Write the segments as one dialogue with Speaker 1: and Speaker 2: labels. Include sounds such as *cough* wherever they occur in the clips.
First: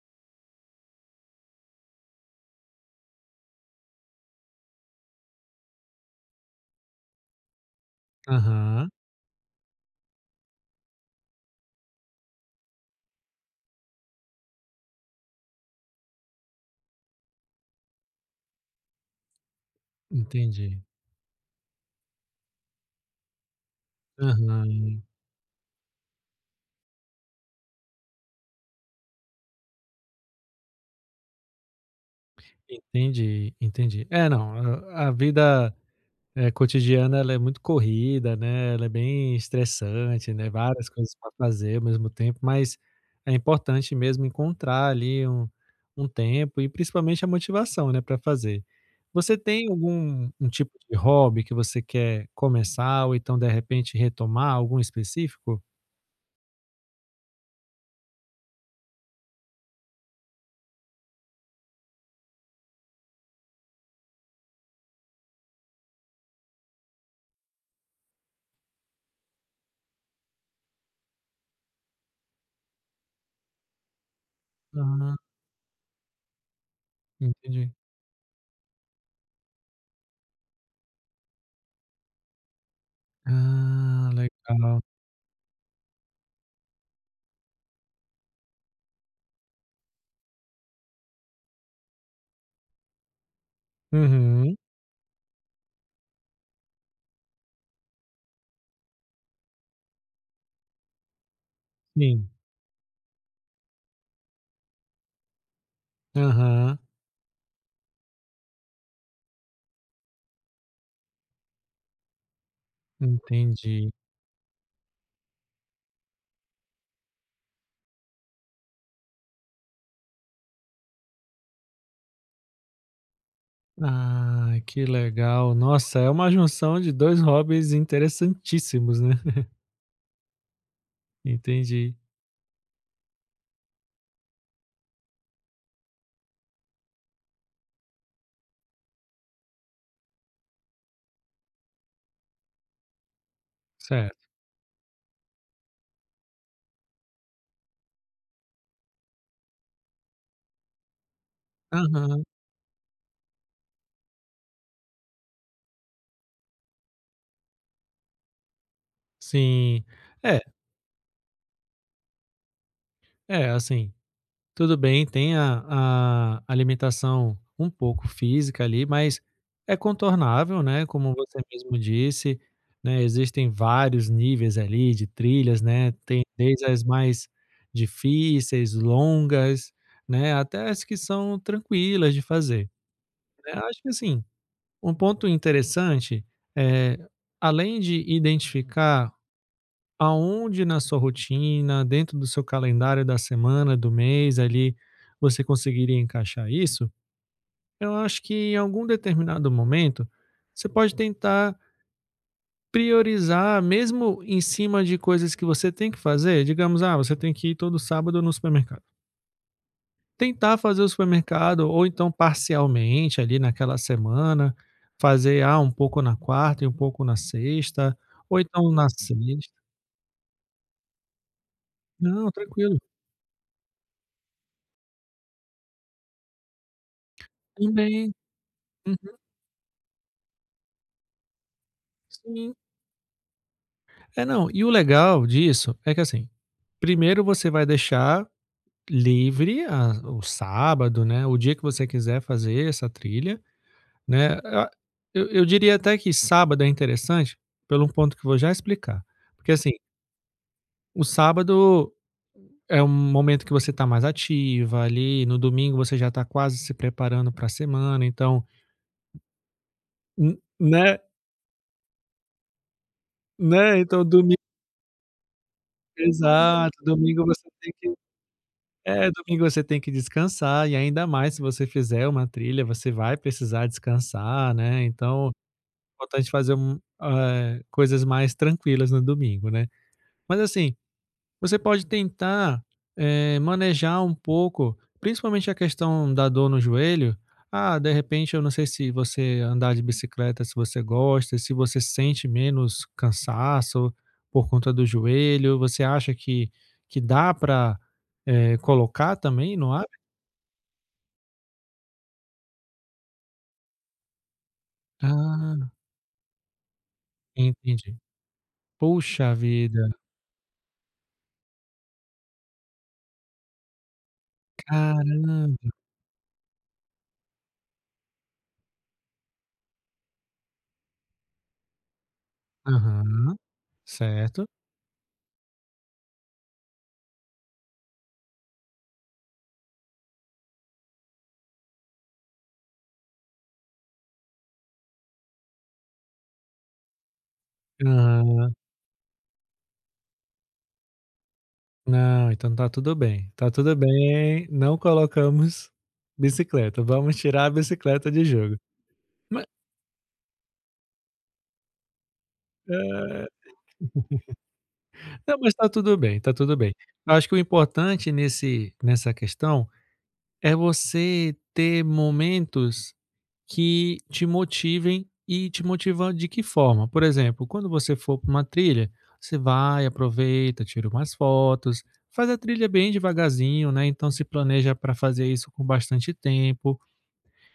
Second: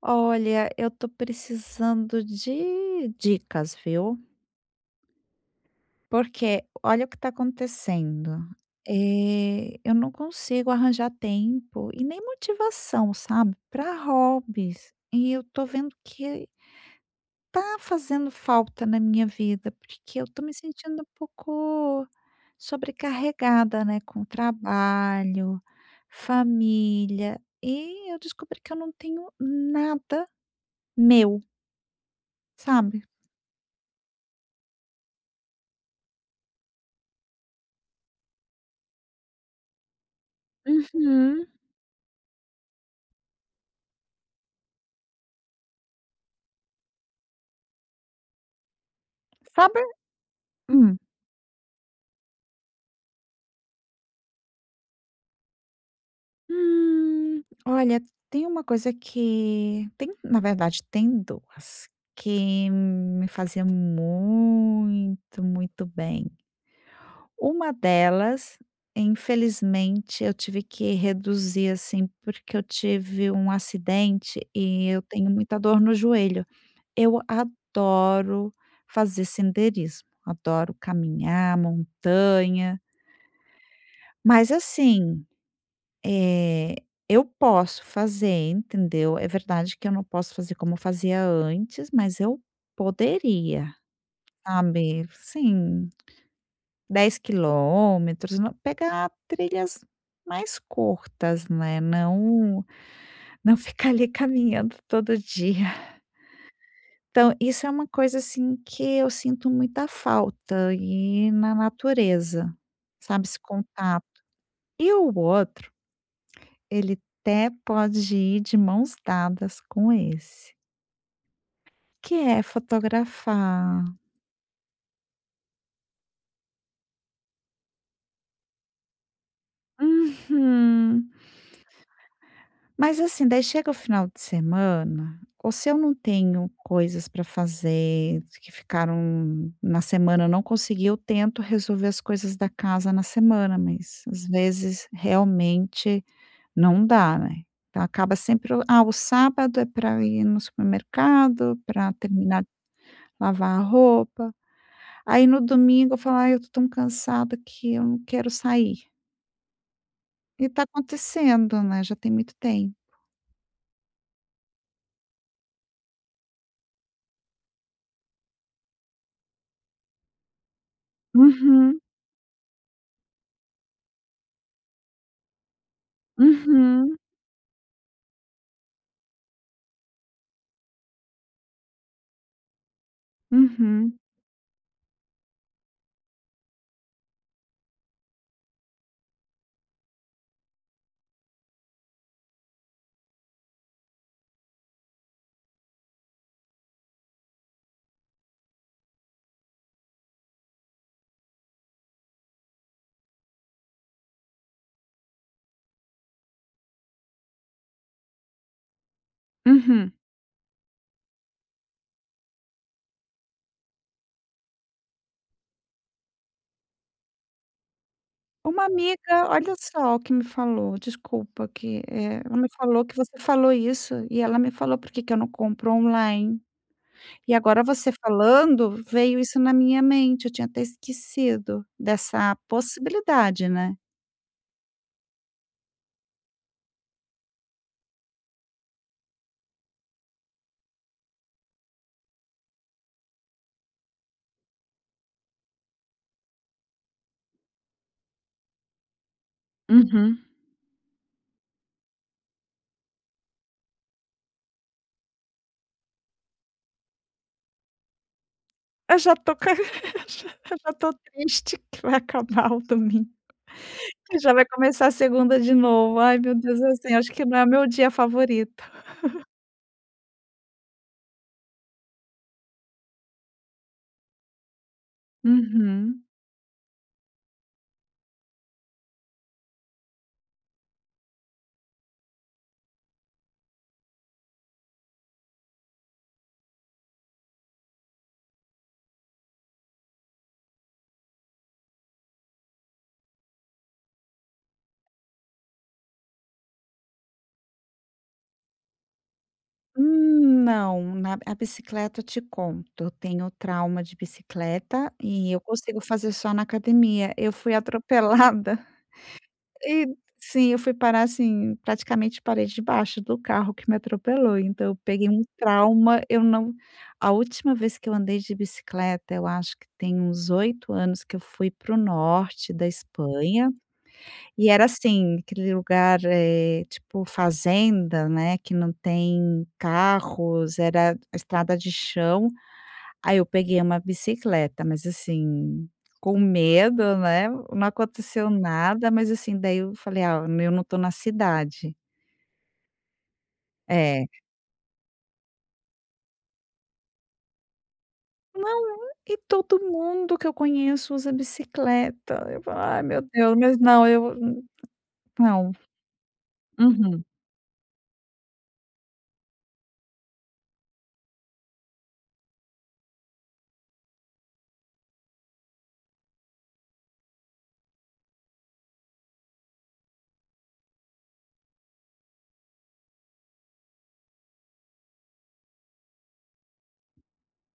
Speaker 1: Olha, eu tô precisando de dicas, viu? Porque olha o que tá acontecendo.
Speaker 2: Aham,
Speaker 1: Eu não consigo arranjar tempo e nem motivação, sabe, para hobbies. E eu tô vendo que tá fazendo falta na minha vida, porque eu tô me
Speaker 2: entendi.
Speaker 1: sentindo um pouco sobrecarregada, né, com
Speaker 2: Aham.
Speaker 1: trabalho, família, e eu descobri que eu não tenho nada meu, sabe?
Speaker 2: Entendi, entendi. É, não, a vida, cotidiana ela é muito corrida, né, ela é bem estressante, né, várias coisas para
Speaker 1: Uhum.
Speaker 2: fazer ao mesmo tempo, mas é importante mesmo encontrar ali um tempo e principalmente a motivação, né, para fazer. Você tem
Speaker 1: Sabe
Speaker 2: algum um tipo de
Speaker 1: hum.
Speaker 2: hobby que você quer começar ou então, de repente, retomar, algum específico?
Speaker 1: Olha, tem uma coisa que tem na verdade tem 2 que me fazia muito, muito bem. Uma delas, infelizmente, eu tive que reduzir, assim, porque eu tive um acidente e eu
Speaker 2: Ah,
Speaker 1: tenho muita dor no joelho. Eu
Speaker 2: entendi.
Speaker 1: adoro fazer senderismo, adoro caminhar, montanha,
Speaker 2: Ah,
Speaker 1: mas
Speaker 2: legal.
Speaker 1: assim Eh, eu posso fazer, entendeu? É verdade que eu não posso fazer como eu fazia antes, mas eu poderia,
Speaker 2: Uhum.
Speaker 1: sabe? Sim, 10 km, não- pegar trilhas mais curtas, né?
Speaker 2: Sim.
Speaker 1: Não, *laughs* não ficar ali caminhando todo dia.
Speaker 2: Aham,
Speaker 1: Então, isso é uma coisa assim que eu sinto muita falta e na natureza, sabe? Esse
Speaker 2: entendi.
Speaker 1: contato. E o outro ele até pode ir de mãos dadas com esse, que é fotografar.
Speaker 2: Ah, que legal. Nossa, é uma junção de 2 hobbies interessantíssimos, né. *laughs*
Speaker 1: Uhum.
Speaker 2: Entendi.
Speaker 1: Mas assim, daí chega o final de semana, ou se eu não tenho coisas para fazer que ficaram na semana, eu não consegui, eu tento resolver as coisas da casa na semana, mas
Speaker 2: Certo.
Speaker 1: às vezes realmente não dá, né? Então acaba sempre, o- ah, o sábado é para ir no supermercado, para
Speaker 2: Aham.
Speaker 1: terminar de lavar a roupa. Aí no domingo eu falo: "Ai, eu tô tão cansada que eu não quero sair".
Speaker 2: Sim. É,
Speaker 1: E tá acontecendo, né, já tem muito tempo.
Speaker 2: assim, tudo bem, tem a alimentação um pouco física ali, mas é contornável, né, como você mesmo
Speaker 1: Uhum,
Speaker 2: disse, né, existem vários níveis ali de trilhas, né, tem desde as
Speaker 1: uhum,
Speaker 2: mais difíceis, longas, né, até as que são tranquilas de fazer, né. Acho que
Speaker 1: uhum,
Speaker 2: assim, um ponto interessante, é além de identificar aonde na sua rotina, dentro do seu calendário da semana, do mês ali, você conseguiria encaixar isso. Eu acho que em algum determinado momento, você pode tentar priorizar mesmo em cima de coisas que você tem que fazer, digamos, ah, você tem que ir todo sábado no supermercado.
Speaker 1: uhum.
Speaker 2: Tentar fazer o supermercado ou então parcialmente ali naquela semana, fazer, ah, um pouco na quarta e um pouco na sexta, ou
Speaker 1: Uma
Speaker 2: então na
Speaker 1: amiga,
Speaker 2: sexta.
Speaker 1: olha só o que me falou, desculpa que,
Speaker 2: Não,
Speaker 1: ela me
Speaker 2: tranquilo.
Speaker 1: falou que você falou isso e ela me falou: "Por que que eu não compro online?". E agora você
Speaker 2: Também.
Speaker 1: falando,
Speaker 2: Uhum.
Speaker 1: veio isso na minha mente, eu tinha até esquecido dessa
Speaker 2: Sim.
Speaker 1: possibilidade, né.
Speaker 2: É, não, e o legal disso é que, assim, primeiro você vai deixar livre a o sábado, né, o dia que você quiser fazer essa trilha, né. A eu diria até que sábado é interessante pelo um ponto que eu vou já explicar, porque, assim,
Speaker 1: Uhum.
Speaker 2: o sábado é um momento que você está mais ativa ali, no domingo você já está quase se preparando para a semana, então,
Speaker 1: Eu já tô ca *laughs*
Speaker 2: n
Speaker 1: eu já
Speaker 2: né,
Speaker 1: tô triste que vai acabar o domingo,
Speaker 2: né, então
Speaker 1: que já
Speaker 2: domingo
Speaker 1: vai começar a segunda de novo. Ai, meu Deus, é
Speaker 2: exato,
Speaker 1: assim, acho
Speaker 2: domingo
Speaker 1: que não
Speaker 2: você
Speaker 1: é meu
Speaker 2: tem que
Speaker 1: dia favorito.
Speaker 2: Domingo você tem que descansar e ainda mais se você fizer uma trilha, você vai precisar descansar, né, então, é
Speaker 1: Uhum.
Speaker 2: importante fazer coisas mais tranquilas no domingo, né. Mas assim, você pode tentar, manejar um pouco, principalmente a questão da dor no joelho. Ah, de repente eu não sei se você andar de bicicleta, se você gosta, se você sente menos cansaço por conta do joelho, você acha que dá para colocar também no
Speaker 1: Não, na a bicicleta eu te conto, eu tenho trauma de bicicleta e eu
Speaker 2: ah,
Speaker 1: consigo fazer só na academia. Eu fui
Speaker 2: entendi.
Speaker 1: atropelada
Speaker 2: Poxa vida,
Speaker 1: e sim, eu fui parar, assim, praticamente parede de baixo do carro que me atropelou, então eu peguei um
Speaker 2: caramba.
Speaker 1: trauma, eu não a última vez que eu andei de bicicleta, eu acho que tem uns 8 anos que eu fui para o norte da
Speaker 2: Aham,
Speaker 1: Espanha,
Speaker 2: certo.
Speaker 1: e era assim, aquele lugar, tipo fazenda, né, que não tem carros, era estrada de chão. Aí eu peguei uma bicicleta, mas assim, com medo, né, não aconteceu
Speaker 2: Ah,
Speaker 1: nada, mas assim, daí eu falei: "Ah, eu não tô na cidade".
Speaker 2: não, então tá tudo
Speaker 1: É.
Speaker 2: bem, não colocamos bicicleta, vamos tirar a bicicleta de jogo.
Speaker 1: Não, e
Speaker 2: Ma
Speaker 1: todo mundo que eu conheço usa bicicleta. Eu falo: "Ai, meu
Speaker 2: Ah,
Speaker 1: Deus", mas não, eu
Speaker 2: não,
Speaker 1: não.
Speaker 2: mas tá tudo bem, tá tudo bem.
Speaker 1: Uhum.
Speaker 2: Eu acho que o importante nesse nessa questão é você ter momentos que te motivem e te motivam de que forma? Por exemplo, quando você for para uma trilha, você vai, aproveita, tira umas fotos, faz a trilha bem devagarzinho, né? Então se planeja para fazer isso com bastante tempo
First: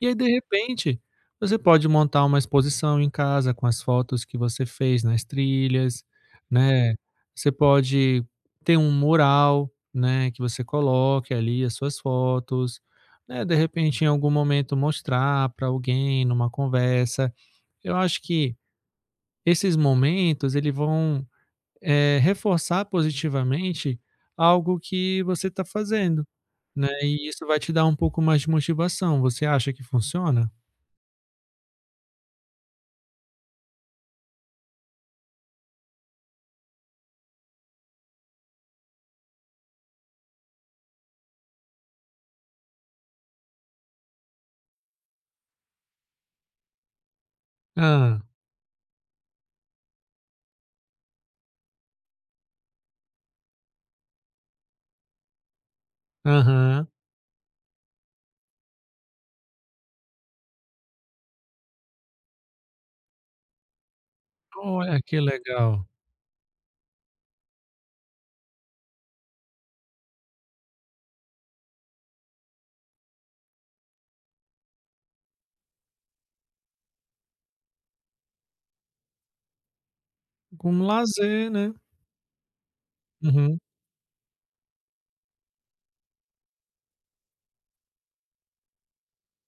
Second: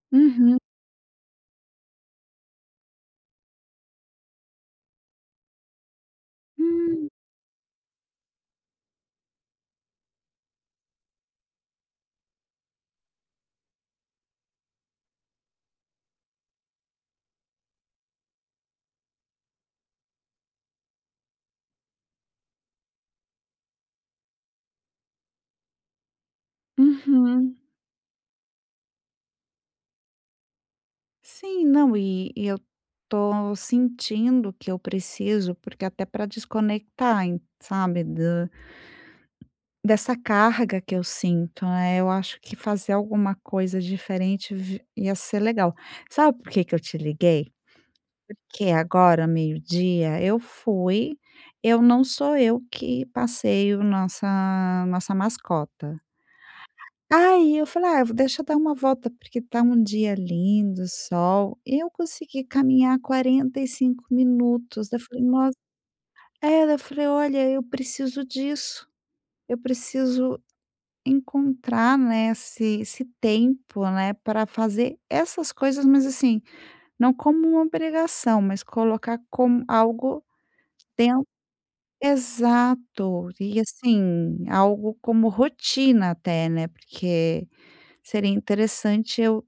Speaker 2: e aí, de
Speaker 1: Uhum.
Speaker 2: repente, você pode montar uma exposição em casa com as fotos que você fez nas trilhas, né.
Speaker 1: Hum.
Speaker 2: Você pode ter um mural, né, que você coloque ali as suas fotos, né, de repente, em algum momento mostrar para alguém numa conversa. Eu acho que esses momentos ele vão, reforçar positivamente algo que você está fazendo, né, e isso
Speaker 1: Uhum.
Speaker 2: vai te dar um pouco mais de motivação. Você acha que funciona?
Speaker 1: Sim, não, e eu tô sentindo que eu preciso, porque até para desconectar, em- sabe, dessa carga que eu sinto, né, eu acho que fazer alguma coisa diferente vi ia ser legal. Sabe por que que eu te liguei?
Speaker 2: Hã.
Speaker 1: Porque agora, meio-dia, eu não sou eu que passeio nossa mascota.
Speaker 2: Aham.
Speaker 1: Aí eu falei: "Ah, eu vou deixa eu dar uma volta, porque tá um dia lindo, sol". E eu consegui caminhar 45 minutos,
Speaker 2: Olha,
Speaker 1: daí eu
Speaker 2: que
Speaker 1: falei: "Nossa",
Speaker 2: legal.
Speaker 1: é, daí eu falei: "Olha, eu preciso disso, eu preciso encontrar, né, esse tempo, né, para fazer essas coisas, mas assim, não como uma obrigação, mas colocar como algo
Speaker 2: Um
Speaker 1: dentro",
Speaker 2: lazer, né.
Speaker 1: exato.
Speaker 2: Uhum.
Speaker 1: E assim, algo como rotina até, né, porque seria interessante eu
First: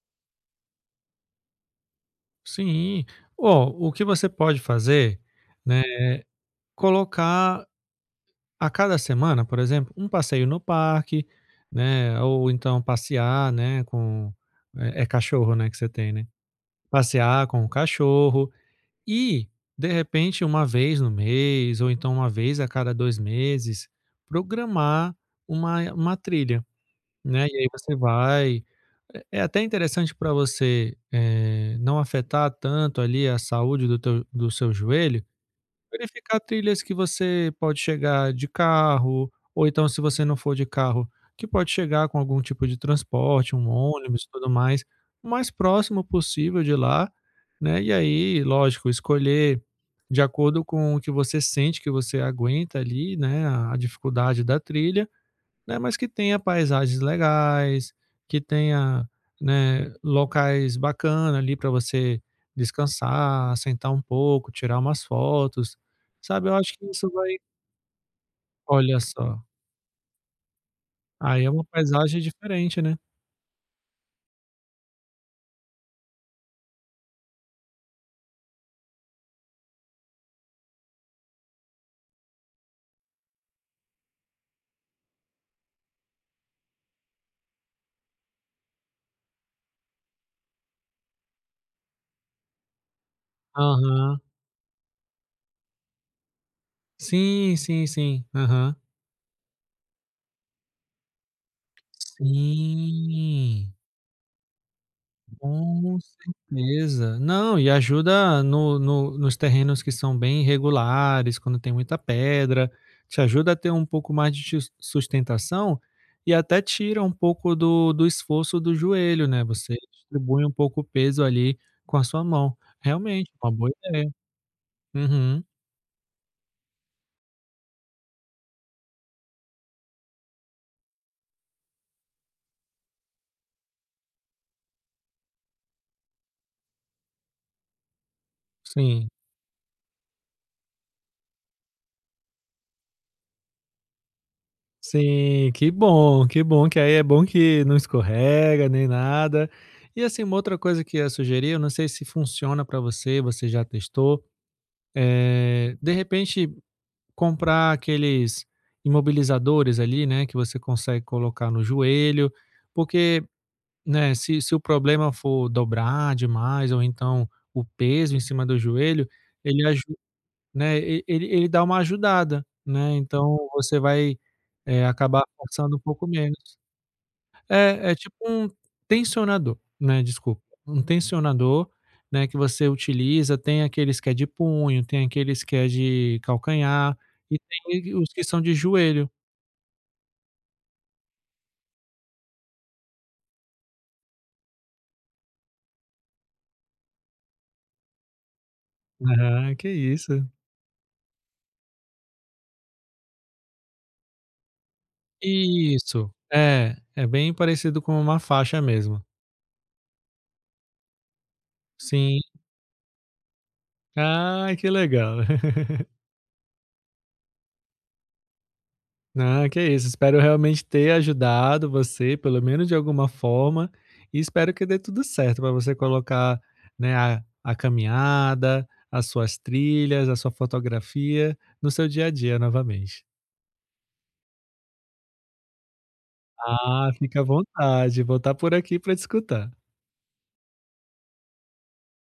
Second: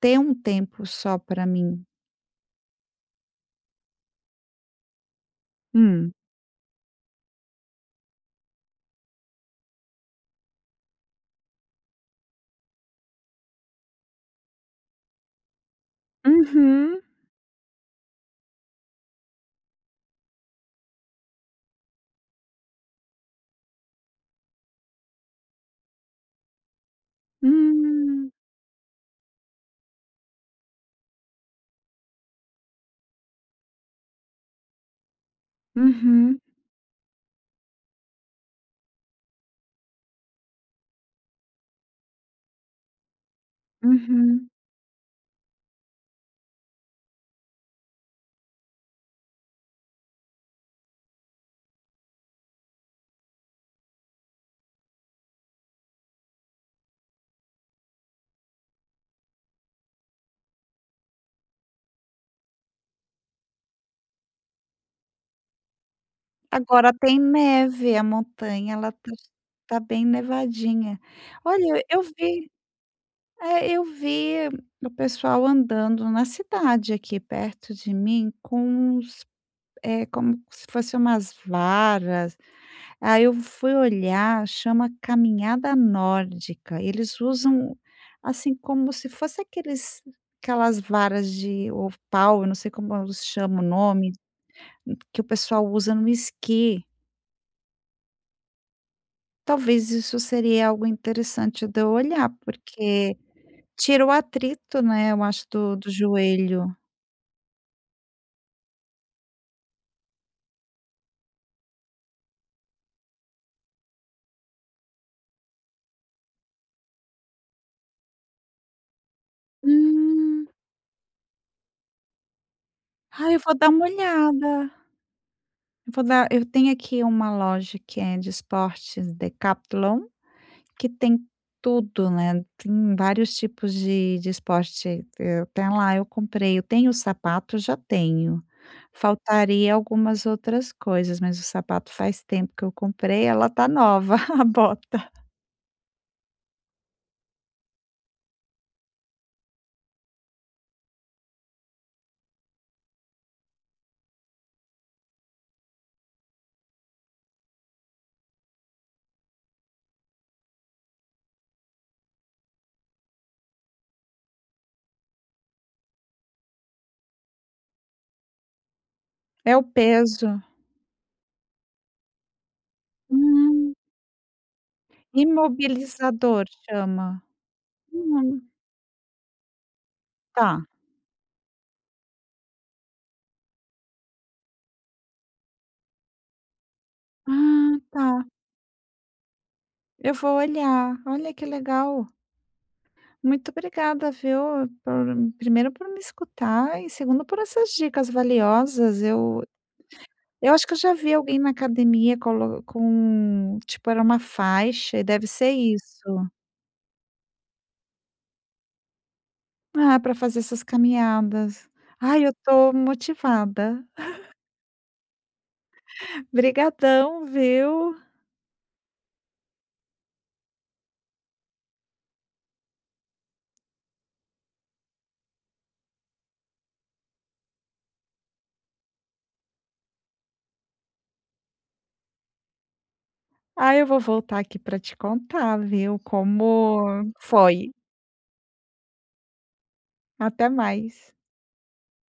Speaker 1: ter um tempo só para mim.
Speaker 2: Sim. Ó, o que você pode fazer, né,
Speaker 1: Hum.
Speaker 2: colocar a cada semana, por exemplo, um passeio no parque, né, ou então passear, né, com é cachorro, né, que você tem, né.
Speaker 1: Uhum.
Speaker 2: Passear com o cachorro e, de repente, uma vez no mês ou então uma vez a cada 2 meses, programar uma trilha. Né, e aí você
Speaker 1: Hum.
Speaker 2: vai é até interessante para você, não afetar tanto ali a saúde do teu do seu joelho, verificar
Speaker 1: Uhum,
Speaker 2: trilhas que você pode chegar de carro, ou então se você não for de carro, que pode chegar com algum tipo de transporte, um ônibus e tudo
Speaker 1: uhum.
Speaker 2: mais, o mais próximo possível de lá, né, e aí lógico, escolher de acordo com o que você sente que você aguenta ali, né, a dificuldade da trilha, né, mas que tenha paisagens legais, que tenha, né, locais bacana ali para você descansar, sentar um pouco, tirar umas fotos, sabe, eu acho que
Speaker 1: Agora
Speaker 2: isso
Speaker 1: tem
Speaker 2: vai
Speaker 1: neve, a montanha ela
Speaker 2: olha
Speaker 1: tá
Speaker 2: só,
Speaker 1: tá bem nevadinha.
Speaker 2: aí é uma
Speaker 1: Olha, eu
Speaker 2: paisagem
Speaker 1: vi
Speaker 2: diferente, né.
Speaker 1: é, eu vi o pessoal andando na cidade aqui perto de mim com uns, como se fossem umas varas. Aí eu fui olhar, chama caminhada nórdica. Eles usam, assim, como se fosse aqueles aquelas varas de ou pau, eu não sei como eles chamam o nome,
Speaker 2: Aham.
Speaker 1: que o pessoal usa no esqui.
Speaker 2: Sim, sim, sim. Aham.
Speaker 1: Talvez isso seria algo interessante de eu olhar, porque
Speaker 2: Sim.
Speaker 1: tira o atrito, né, eu acho, do
Speaker 2: Com
Speaker 1: joelho.
Speaker 2: certeza. Não, e ajuda no no nos terrenos que são bem irregulares, quando tem muita pedra, te ajuda a ter um pouco mais de sustentação e até tira um pouco do esforço do joelho, né, você distribui
Speaker 1: Hum.
Speaker 2: um pouco o peso ali com a sua mão. Realmente,
Speaker 1: Ai, eu
Speaker 2: uma
Speaker 1: vou dar
Speaker 2: boa
Speaker 1: uma
Speaker 2: ideia.
Speaker 1: olhada.
Speaker 2: Uhum.
Speaker 1: Eu vou dar eu tenho aqui uma loja que é de esportes, Decathlon, que tem tudo, né, tem vários tipos de esporte, eu até lá eu comprei. Eu tenho o sapato, já tenho.
Speaker 2: Sim.
Speaker 1: Faltaria algumas outras coisas, mas o sapato faz tempo que eu comprei, ela tá nova, *laughs* a bota.
Speaker 2: Sim, que bom, que bom que aí é bom que não escorrega nem nada. E assim, uma outra coisa que eu ia sugerir, eu não sei se funciona para você, você já testou, de repente, comprar aqueles imobilizadores ali, né, que você consegue colocar no joelho, porque, né, se o problema for dobrar demais ou então o peso em cima do joelho,
Speaker 1: É o
Speaker 2: ele ajuda,
Speaker 1: peso.
Speaker 2: né, ele, ele dá uma ajudada, né? Então
Speaker 1: Hum.
Speaker 2: você vai acabar forçando um pouco
Speaker 1: Imobilizador
Speaker 2: menos.
Speaker 1: chama.
Speaker 2: É, é tipo
Speaker 1: Hum,
Speaker 2: um tensionador, né, desculpa,
Speaker 1: tá.
Speaker 2: um tensionador, né, que você utiliza, tem aqueles que é de punho, tem aqueles que é de calcanhar, e
Speaker 1: Ah,
Speaker 2: tem os que
Speaker 1: tá.
Speaker 2: são de joelho.
Speaker 1: Eu vou olhar. Olha que legal. Muito obrigada, viu, por primeiro por me escutar e segundo por essas dicas valiosas.
Speaker 2: Ah, que isso.
Speaker 1: Eu acho que eu já vi alguém na academia colo com tipo, era uma faixa e deve ser isso.
Speaker 2: Isso, é, é bem parecido com uma faixa mesmo.
Speaker 1: Ah, para fazer essas caminhadas.
Speaker 2: Sim.
Speaker 1: Ai, eu tô motivada.
Speaker 2: Ah, que legal. *laughs*
Speaker 1: Obrigadão, viu.
Speaker 2: Ah, que isso. Espero realmente ter ajudado você, pelo menos de alguma forma, e espero que dê tudo certo para você colocar, né, a caminhada, as suas trilhas, a sua fotografia no seu dia a dia novamente.
Speaker 1: Ah, eu vou voltar aqui para te contar, viu,
Speaker 2: Ah,
Speaker 1: como
Speaker 2: fica à
Speaker 1: foi.
Speaker 2: vontade. Vou estar por aqui para te escutar.
Speaker 1: Até mais.